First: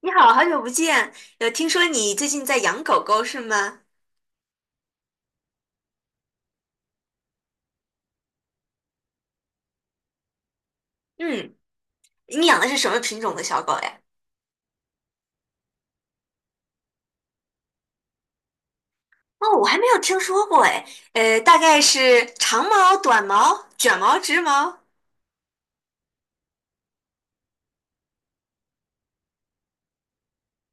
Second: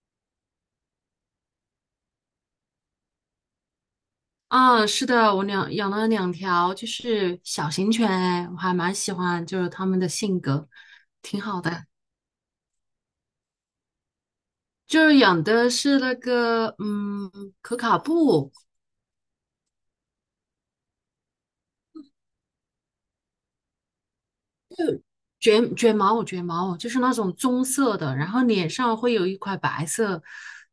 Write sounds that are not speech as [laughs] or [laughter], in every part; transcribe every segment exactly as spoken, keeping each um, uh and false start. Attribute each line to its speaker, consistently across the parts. Speaker 1: 你好，好久不见。有听说你最近在养狗狗是吗？
Speaker 2: 啊，是的，我两养了两条，就是小型犬，哎，我还蛮喜欢，就是它们的性格挺
Speaker 1: 嗯，
Speaker 2: 好的。
Speaker 1: 你养的是什么品种的小狗呀？
Speaker 2: 就是养的是那个，嗯，可卡布
Speaker 1: 哦，我还没有听说过哎。呃，大概是长毛、短毛、卷毛、直毛。
Speaker 2: 卷卷毛，卷毛就是那种棕色的，然后脸上会有一块白色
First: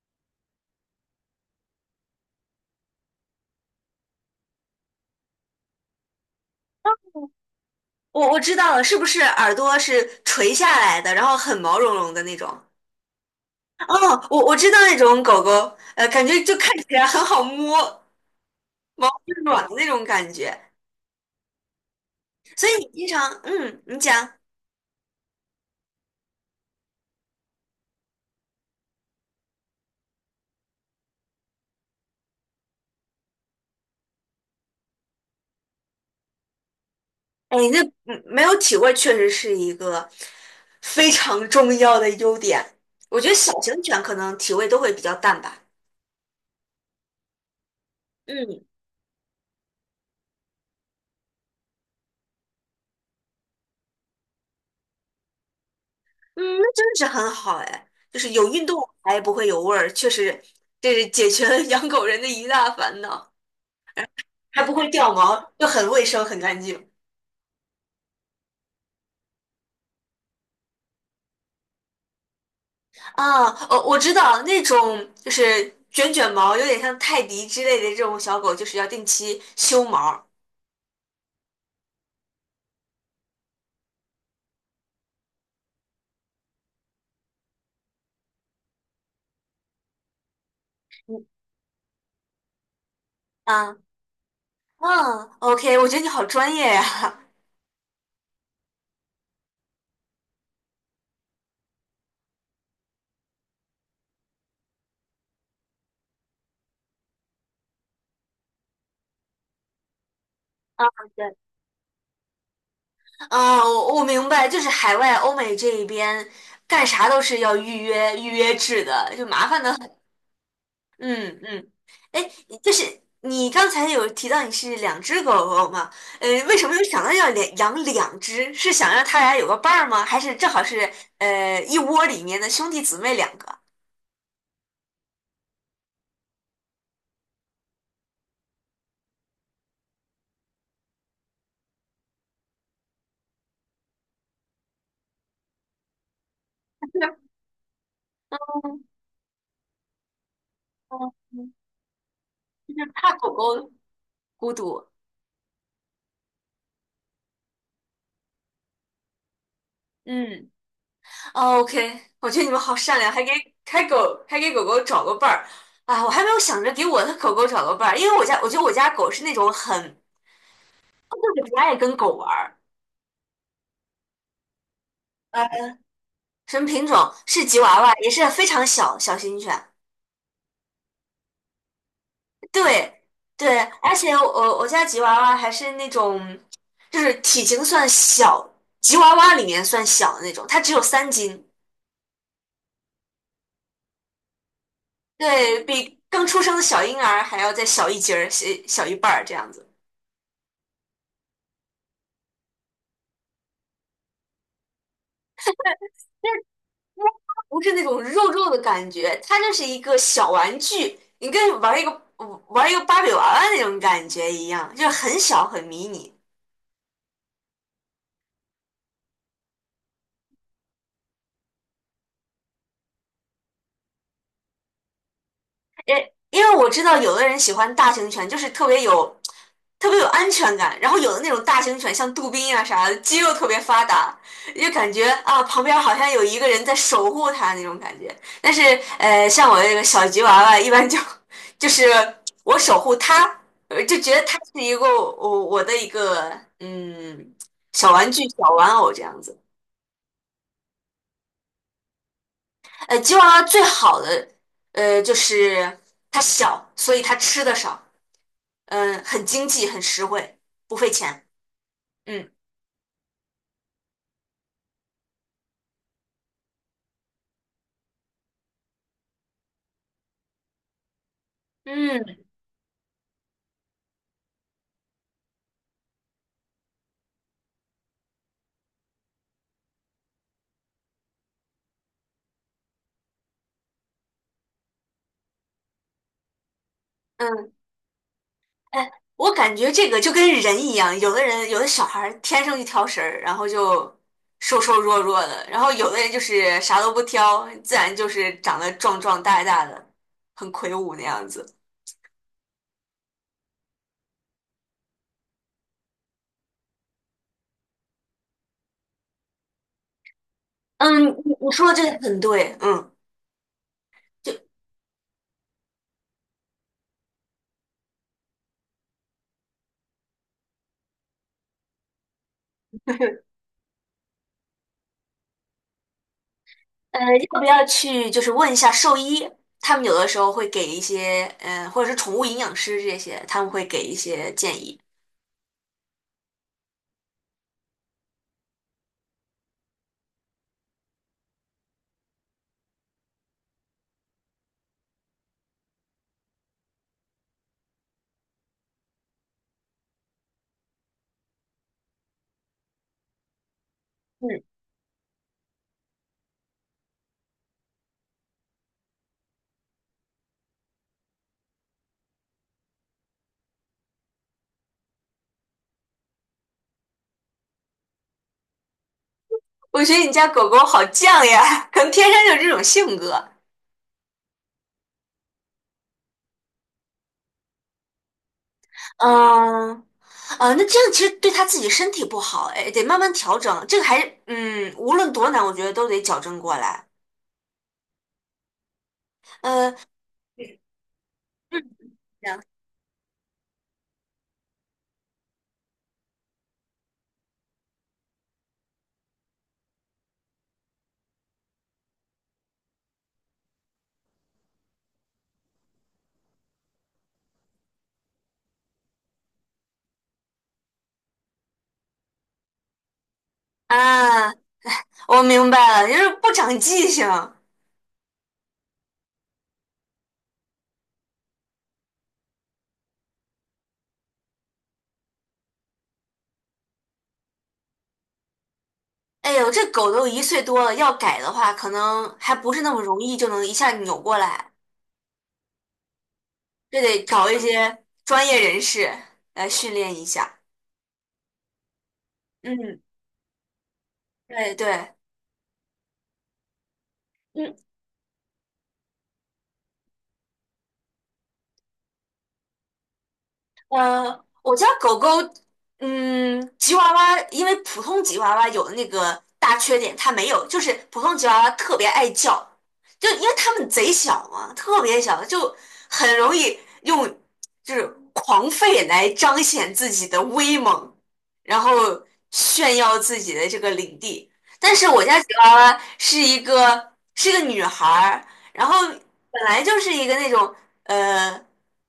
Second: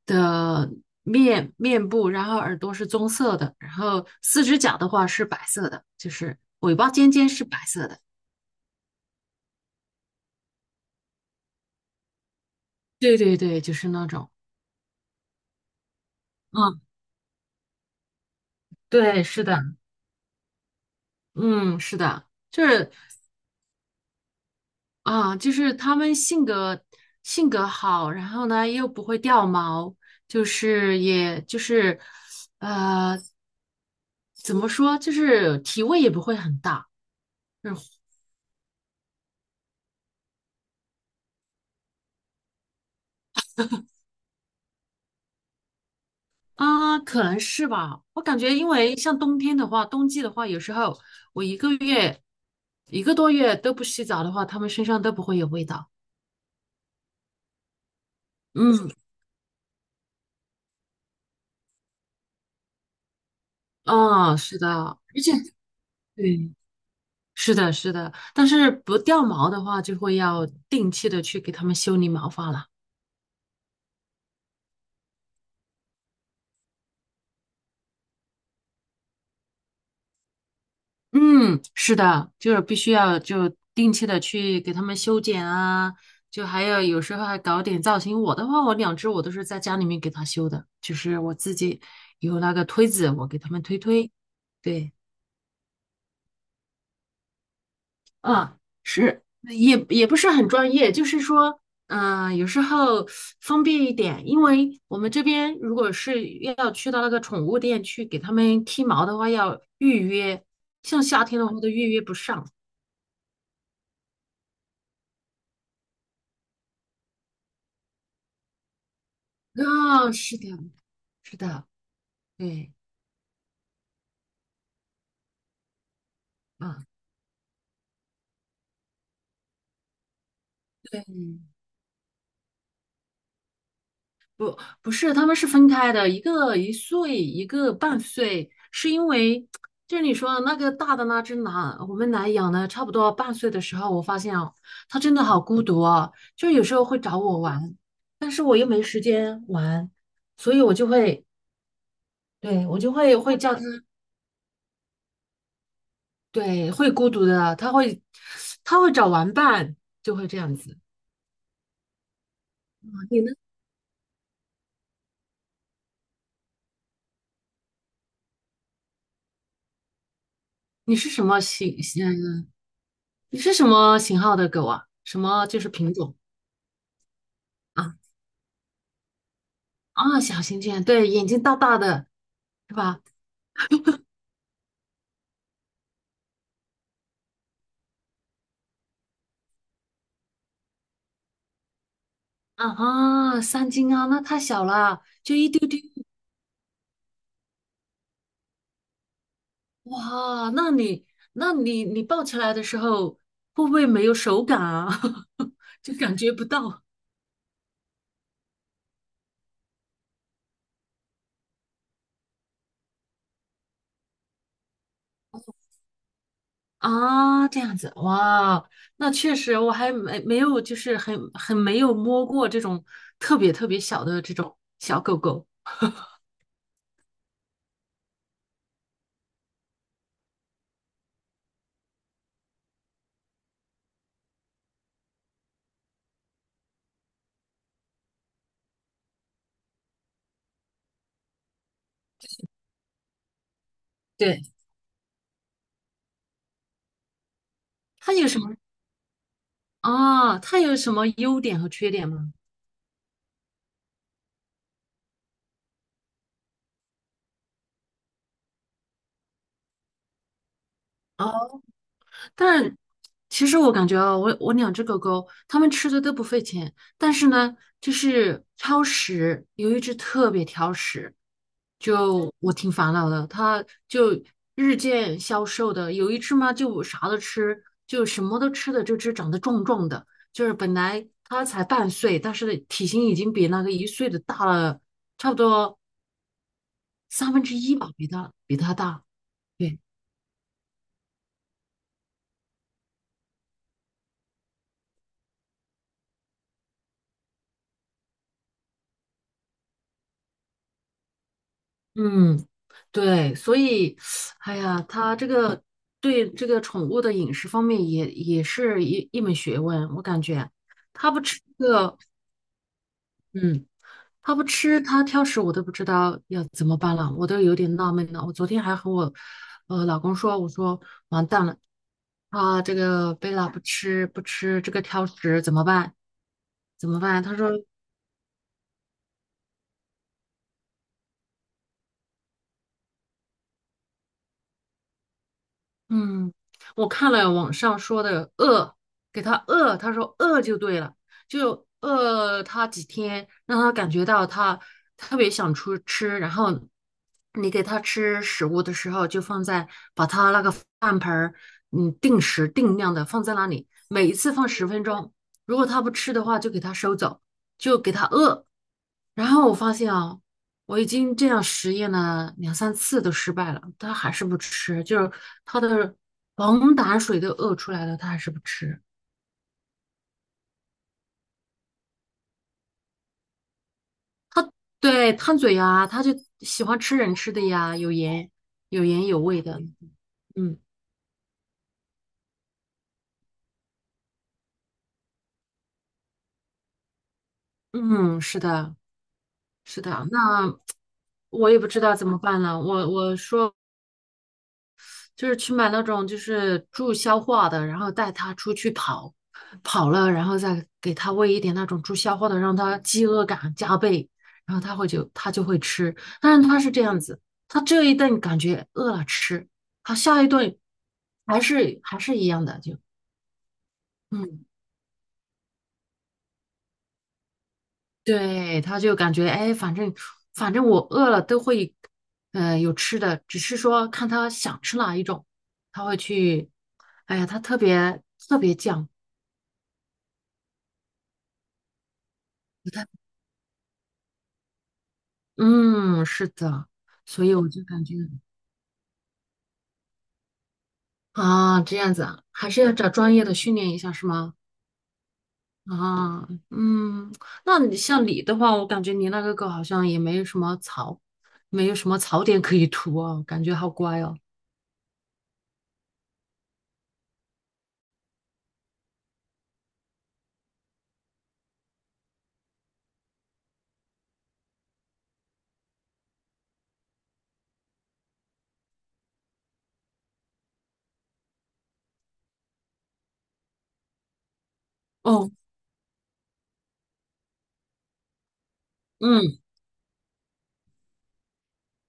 Speaker 2: 的面面部，然后耳朵是棕色的，然后四只脚的话是白色的，就是尾巴尖尖是白色的。
Speaker 1: 我我知道了，是不是耳朵是垂下来的，然后很毛茸茸的那种？
Speaker 2: 对对对，就是那
Speaker 1: 哦，
Speaker 2: 种。
Speaker 1: 我我知道那种狗狗，呃，感觉就看
Speaker 2: 嗯，
Speaker 1: 起来很好摸，毛
Speaker 2: 对，
Speaker 1: 是
Speaker 2: 是的，
Speaker 1: 软的那种感觉。
Speaker 2: 嗯，是的。就
Speaker 1: 所以你
Speaker 2: 是
Speaker 1: 经常，嗯，你讲。
Speaker 2: 啊，就是他们性格性格好，然后呢又不会掉毛，就是也就是呃怎么说，就是体味也不会很大。
Speaker 1: 哎，
Speaker 2: 嗯
Speaker 1: 那嗯没有体味确实是一个非常重要的优点。我觉得小型犬可能体味都会比较淡吧。
Speaker 2: 啊，可能是吧。我感觉，
Speaker 1: 嗯
Speaker 2: 因为像冬天的话，冬季的话，有时候我一个月一个多月都不洗澡的话，他们身上都不会有味道。
Speaker 1: 嗯，那真的是很好哎，就是有运动
Speaker 2: 嗯，
Speaker 1: 还不会有味儿，确实这是解决了养狗人的一大烦恼，
Speaker 2: 啊，是
Speaker 1: 还
Speaker 2: 的，
Speaker 1: 不会掉
Speaker 2: 而且
Speaker 1: 毛，又很卫生很
Speaker 2: 对，
Speaker 1: 干净。
Speaker 2: 是的，是的，但是不掉毛的话，就会要定期的去给它们修理毛发了。
Speaker 1: 啊，哦，我知道那种就是卷卷毛，有点像泰迪之类的这种小狗，就是要定期修毛。
Speaker 2: 嗯，是的，就是必须要就定期的去给它们修剪啊，就还有有时候还搞点造型。我的话，我两只我都是在家里面给它修的，就是
Speaker 1: 嗯
Speaker 2: 我自己有那个推子，我给它们
Speaker 1: 啊
Speaker 2: 推推。对。
Speaker 1: 嗯，OK，我觉得你好专业呀。
Speaker 2: 啊，是，也也不是很专业，就是说，嗯、有时候封闭一点，因为我们这边如果是要去到那个宠物店去给它们剃毛的话，要预约，
Speaker 1: 啊，
Speaker 2: 像夏
Speaker 1: 对，
Speaker 2: 天的话都预约不上。
Speaker 1: 啊，我我明白，就是海外欧美这一边干啥都是要预约预约制的，就麻烦的很。
Speaker 2: 啊、是的，是
Speaker 1: 嗯
Speaker 2: 的，
Speaker 1: 嗯，哎，就
Speaker 2: 对，
Speaker 1: 是你刚才有提到你是两只狗狗嘛？呃，为什么又
Speaker 2: 啊。
Speaker 1: 想到要两养两只？是想让它俩有个伴儿吗？还是正好是
Speaker 2: 对
Speaker 1: 呃一窝里面的兄弟姊妹两个？
Speaker 2: 不是，他们是分开的，一个一岁，一个半岁，是因为就是你说的那个大的那只狼，我们来养了差不多半岁的时候，我发现哦，它真的好孤独哦，就有时候会找我玩，但是我又没时间玩，所以我就
Speaker 1: [laughs] 嗯
Speaker 2: 会，
Speaker 1: 嗯，
Speaker 2: 对，
Speaker 1: 嗯
Speaker 2: 我
Speaker 1: 就是
Speaker 2: 就
Speaker 1: 怕
Speaker 2: 会
Speaker 1: 狗
Speaker 2: 会叫它，
Speaker 1: 狗孤独。
Speaker 2: 对，会孤独的，它会，它会找玩伴，就会这
Speaker 1: 嗯。
Speaker 2: 样子。
Speaker 1: 哦，OK，我觉得你们好善良，
Speaker 2: 你
Speaker 1: 还给
Speaker 2: 呢？
Speaker 1: 还狗还给狗狗找个伴儿。啊！我还没有想着给我的狗狗找个伴儿，因为我家我觉得我家狗是那种很
Speaker 2: 你是什么
Speaker 1: 就是不
Speaker 2: 型？
Speaker 1: 爱跟狗玩
Speaker 2: 嗯，
Speaker 1: 儿。
Speaker 2: 你是什么型号的狗啊？什么
Speaker 1: 啊，
Speaker 2: 就是品种？
Speaker 1: 什么品种？是吉娃娃，
Speaker 2: 啊？
Speaker 1: 也是非常小小型犬。
Speaker 2: 啊，小型犬，对，眼睛大大的，是吧？
Speaker 1: 对对，而且我我家吉娃娃还是那种就是体型算小，吉娃娃里面算小的那种，它只有三斤，
Speaker 2: 啊，三斤啊，那太小了，就一
Speaker 1: 对，
Speaker 2: 丢丢。
Speaker 1: 比刚出生的小婴儿还要再小一截儿，小小一半儿这样子。
Speaker 2: 哇，那你，那你，你抱起来的时候会不会没有手感啊？[laughs] 就感觉不到
Speaker 1: 不是那种肉肉的感觉，它就是一个小玩具，你跟玩一个玩一个芭比娃娃那种感觉一样，就是很小很迷你。
Speaker 2: 啊，这样子，哇，那确实我还没没有，就是很很没有摸过这种特别特别小的这种小狗狗。
Speaker 1: 因因为我知道有的人喜欢大型犬，就是特别有特别有安全感，然后有的那种大型犬像杜宾啊啥的，肌肉特别发达，就感觉啊旁边好像有一个人在守护它那种感觉。但是呃，像我这个小吉娃娃，一般就 [laughs] 就是我守护它，呃就觉得它
Speaker 2: 对，
Speaker 1: 是一个我我的一个嗯小玩
Speaker 2: 它
Speaker 1: 具、
Speaker 2: 有什
Speaker 1: 小
Speaker 2: 么
Speaker 1: 玩偶这样子。
Speaker 2: 啊？它有什么优点和缺点吗？
Speaker 1: 呃，吉娃娃最好的呃就是它小，所以它吃的少。嗯，很经济，很实惠，不费钱。
Speaker 2: 啊。
Speaker 1: 嗯
Speaker 2: 但是其实我感觉啊，我我两只狗狗，它们吃的都不费钱，但是呢，就是挑食，有一只特别挑食，
Speaker 1: 嗯，
Speaker 2: 就我挺烦恼的，它就日渐消瘦的，有一只嘛就啥都吃，就什么都吃的，这只长得壮壮的，就是本来它才半岁，但是体型已经比那个一岁的大了差不多三分
Speaker 1: 嗯，
Speaker 2: 之一吧，比它比它
Speaker 1: 哎，
Speaker 2: 大。
Speaker 1: 我感觉
Speaker 2: 对。
Speaker 1: 这个就跟人一样，有的人有的小孩儿天生一挑食，儿，然后就瘦瘦弱弱的，然后有的人就是啥都不挑，自然就是长得壮壮大大的，很魁梧那样子。
Speaker 2: 嗯，对，所以，哎呀，他这个对这个宠物的饮食方面也也是一一门学问，我感觉
Speaker 1: 嗯，
Speaker 2: 他不
Speaker 1: 你
Speaker 2: 吃
Speaker 1: 你
Speaker 2: 这
Speaker 1: 说的这个
Speaker 2: 个，
Speaker 1: 很对，嗯，
Speaker 2: 嗯，
Speaker 1: 就
Speaker 2: 他不吃，他挑食，我都不知道要怎么办了，我都有点纳闷了。我昨天还和我呃老公说，我说完蛋了，啊，这个贝拉不吃不吃这个挑食怎么办？怎
Speaker 1: 呃，
Speaker 2: 么办？他
Speaker 1: 要不
Speaker 2: 说。
Speaker 1: 要去就是问一下兽医？他们有的时候会给一些，嗯、或者是宠物营养师这些，他们会给一些建议。
Speaker 2: 嗯，我看了网上说的饿，给他饿，他说饿就对了，就饿他几天，让他感觉到他特别想出吃，然后你给他吃食物的时候，就放在把他那个饭盆儿，嗯，定时定量的放在那里，每一次放
Speaker 1: 嗯。
Speaker 2: 十分钟，如果他不吃的话，就给他收走，就给他饿。然后我发现啊，我已经这样实验了两三次都失败了，他还是不吃，就是他的黄胆水都饿出来了，他还是不吃。
Speaker 1: 我觉得你家狗狗好犟呀，[laughs] 可能天生就这种性格。
Speaker 2: 对，贪嘴呀，他就喜欢吃人吃的呀，有盐、有盐有味的。
Speaker 1: 嗯啊，
Speaker 2: 嗯
Speaker 1: 那这样其实对它自己身体不好，哎，得慢慢调整。这个还是嗯，无论多难，我觉得都得矫正过来。
Speaker 2: 嗯，是的，
Speaker 1: 呃，
Speaker 2: 是的。那我也不知道怎么
Speaker 1: 行
Speaker 2: 办了。我我说就是去买那种就是助消化的，然后带它出去跑，跑了，然后再给它喂一点那种助消化的，让它饥饿感加倍，然后它会就它就会吃。但是它是这样子，它这一顿感觉饿了吃，它下一顿还是还是一样的，就
Speaker 1: 啊，
Speaker 2: 嗯，
Speaker 1: 我明白了，就是不长记性。
Speaker 2: 对，它就感觉哎，反正反正我饿了都会，呃，有吃的，只是说看它想吃哪一种，它会去，哎呀，它特别特别犟。
Speaker 1: 哎呦，这狗都一岁多了，要改的话，可能还不是那么容易就能一下扭过来，
Speaker 2: 嗯，是的，
Speaker 1: 这得
Speaker 2: 所
Speaker 1: 找
Speaker 2: 以
Speaker 1: 一
Speaker 2: 我就
Speaker 1: 些
Speaker 2: 感觉
Speaker 1: 专业人士来训练一下。
Speaker 2: 啊，这样子啊，还是要
Speaker 1: 嗯，
Speaker 2: 找专业的训练一下，是吗？
Speaker 1: 对对。
Speaker 2: 啊，嗯，
Speaker 1: 嗯。
Speaker 2: 那你像你的话，我感觉你那个狗好像也没有什么槽，没有什么槽点可以涂哦，感觉好乖哦。
Speaker 1: 嗯，我家狗狗，嗯，吉娃娃，因为普通吉娃娃有的那个大缺点，它没有，就是普通吉娃娃特别爱叫，就因为它们贼小嘛，特别小，就很容易用就是狂吠来彰显自己的威猛，然后炫耀自己的这个领地。但是我家吉
Speaker 2: 哦，
Speaker 1: 娃娃是一个是一个女孩儿，然后
Speaker 2: 嗯，
Speaker 1: 本来就是一个那种呃。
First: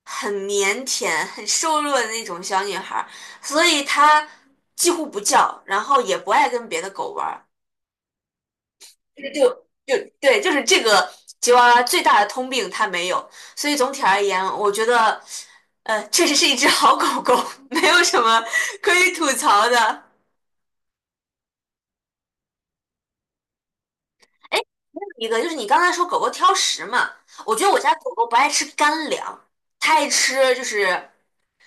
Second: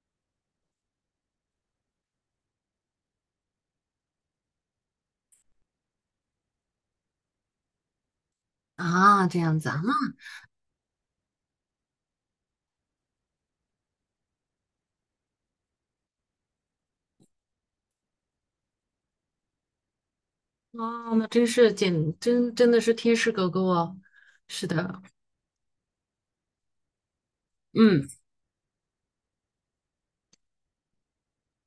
Speaker 1: 很腼腆、很瘦弱的那种小女孩儿，所以她几乎不叫，然后也不爱跟别的狗玩儿。这
Speaker 2: 啊，
Speaker 1: 个
Speaker 2: 这
Speaker 1: 就
Speaker 2: 样子啊，那
Speaker 1: 就对，就是这个吉娃娃最大的通病它没有，所以总体而言，我觉得呃确实是一只好狗狗，[laughs] 没有什么可以吐槽的。
Speaker 2: 啊，那真是简真真的是天使狗狗哦。
Speaker 1: 哎，
Speaker 2: 是
Speaker 1: 还
Speaker 2: 的，
Speaker 1: 有一个就是你刚才说狗狗挑食嘛，我觉得我家
Speaker 2: 嗯，
Speaker 1: 狗狗不爱吃干粮，它爱吃就是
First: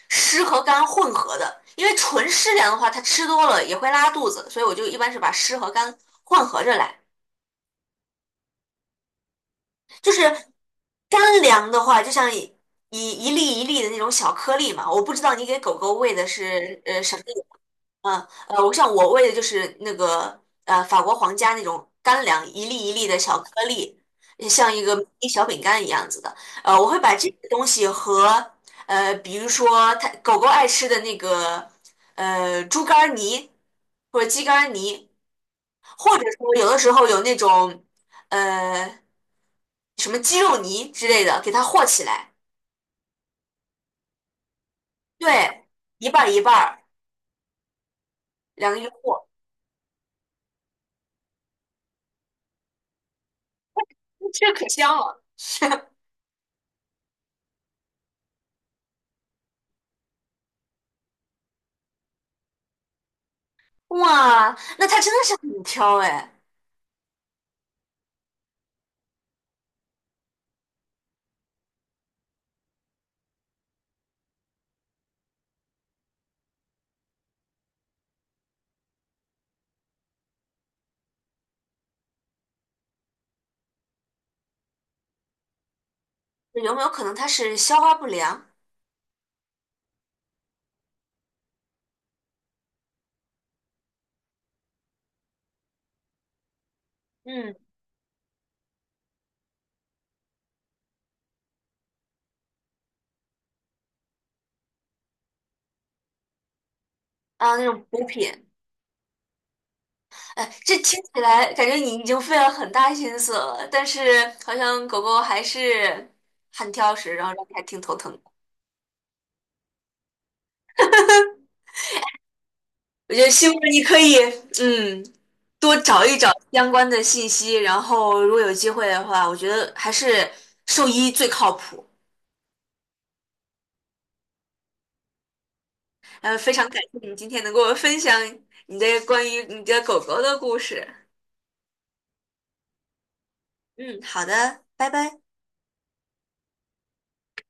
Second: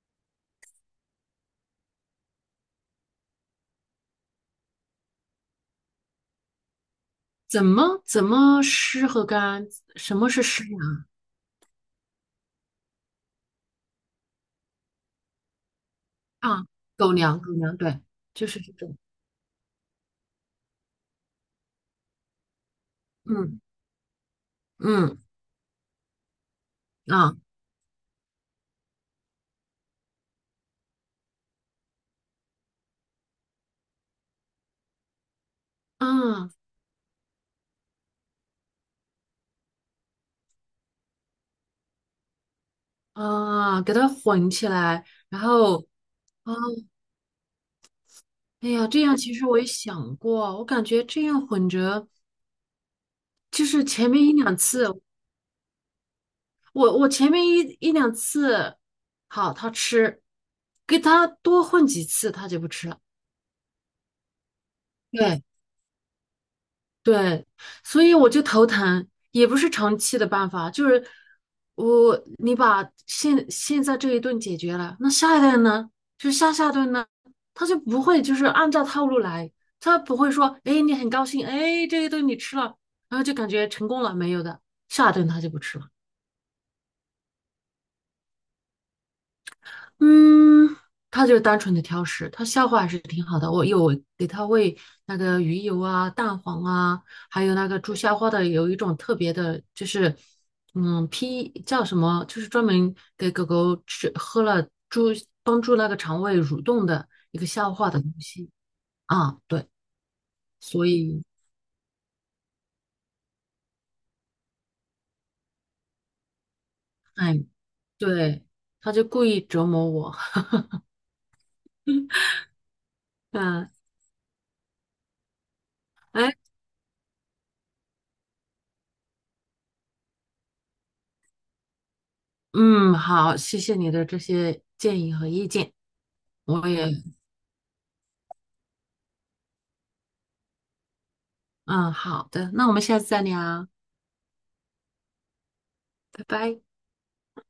Speaker 1: 湿和干混合的，因为纯湿粮的话，它吃多了也会拉肚子，所以我就一般是把湿和干混合着来。
Speaker 2: 怎么怎么湿和干？
Speaker 1: 就
Speaker 2: 什
Speaker 1: 是
Speaker 2: 么是湿粮
Speaker 1: 干粮的话，就像一一一粒一粒的那种小颗粒嘛，我不知道你给狗狗喂的
Speaker 2: 啊？
Speaker 1: 是呃
Speaker 2: 狗
Speaker 1: 什么
Speaker 2: 粮，狗粮，对，
Speaker 1: 嗯，
Speaker 2: 就是
Speaker 1: 呃，
Speaker 2: 这
Speaker 1: 我像
Speaker 2: 种，
Speaker 1: 我喂的就是那个呃法国皇家那种干粮，一粒一粒的小颗
Speaker 2: 嗯。
Speaker 1: 粒，像一个
Speaker 2: 嗯
Speaker 1: 一小饼干一样子的。呃，我会把这
Speaker 2: 啊
Speaker 1: 个东西和呃，比如说它狗狗爱吃的那个呃猪肝儿泥或者鸡肝儿泥，或者
Speaker 2: 啊
Speaker 1: 说有的时候有那种呃什么鸡肉泥之类的，给它和起来，
Speaker 2: 啊，给它混起来，然
Speaker 1: 对，
Speaker 2: 后
Speaker 1: 一半儿一
Speaker 2: 啊，
Speaker 1: 半儿，
Speaker 2: 哎
Speaker 1: 两个一
Speaker 2: 呀，这样
Speaker 1: 和，
Speaker 2: 其实我也想过，我感觉这样混着，就是前面一
Speaker 1: [laughs] 这
Speaker 2: 两
Speaker 1: 可香
Speaker 2: 次，
Speaker 1: 了。[laughs]
Speaker 2: 我我前面一一两次，好，它吃，给它多混几次，它就不吃了。
Speaker 1: 哇，那它真的是
Speaker 2: 对
Speaker 1: 很挑哎，
Speaker 2: 对，所以我就头疼，也不是长期的办法，就是我你把现现在这一顿解决了，那下一顿呢？就下下顿呢，他就不会就是按照套路来，他不会说，哎，你很高兴，哎，这一顿你吃了，然后就感觉成功了，没有的，下一顿他就不吃了。
Speaker 1: 有没有可能它是消化不良？
Speaker 2: 嗯，他就是单纯的挑食，他消化还是挺好的。我有给他喂那个鱼油啊、蛋黄啊，还
Speaker 1: 嗯，
Speaker 2: 有那个助消化的有一种特别的，就是嗯，P 叫什么，就是专门给狗狗吃喝了助帮助那个肠胃蠕动的一个
Speaker 1: 啊，那
Speaker 2: 消
Speaker 1: 种
Speaker 2: 化的
Speaker 1: 补
Speaker 2: 东
Speaker 1: 品，
Speaker 2: 西啊。对，
Speaker 1: 哎，这
Speaker 2: 所
Speaker 1: 听起
Speaker 2: 以
Speaker 1: 来感觉你已经费了很大心思了，但是好像狗狗还是很挑食，然后让
Speaker 2: 哎，
Speaker 1: 你还挺头疼的。
Speaker 2: 对，他就故意折磨我。[laughs]
Speaker 1: 我觉得希望
Speaker 2: 嗯，
Speaker 1: 你可以，嗯，多找一找
Speaker 2: 哎，
Speaker 1: 相关的信息，然后如果有机会的话，我觉得还是兽医最靠谱。
Speaker 2: 嗯，好，谢谢你的这些建议和意见，
Speaker 1: 呃，非常
Speaker 2: 我
Speaker 1: 感
Speaker 2: 也。
Speaker 1: 谢你今天能跟我分享你的关于你的狗狗的故事。
Speaker 2: 嗯，好的，那我们下次再聊，
Speaker 1: 嗯，好的，拜拜。
Speaker 2: 拜拜。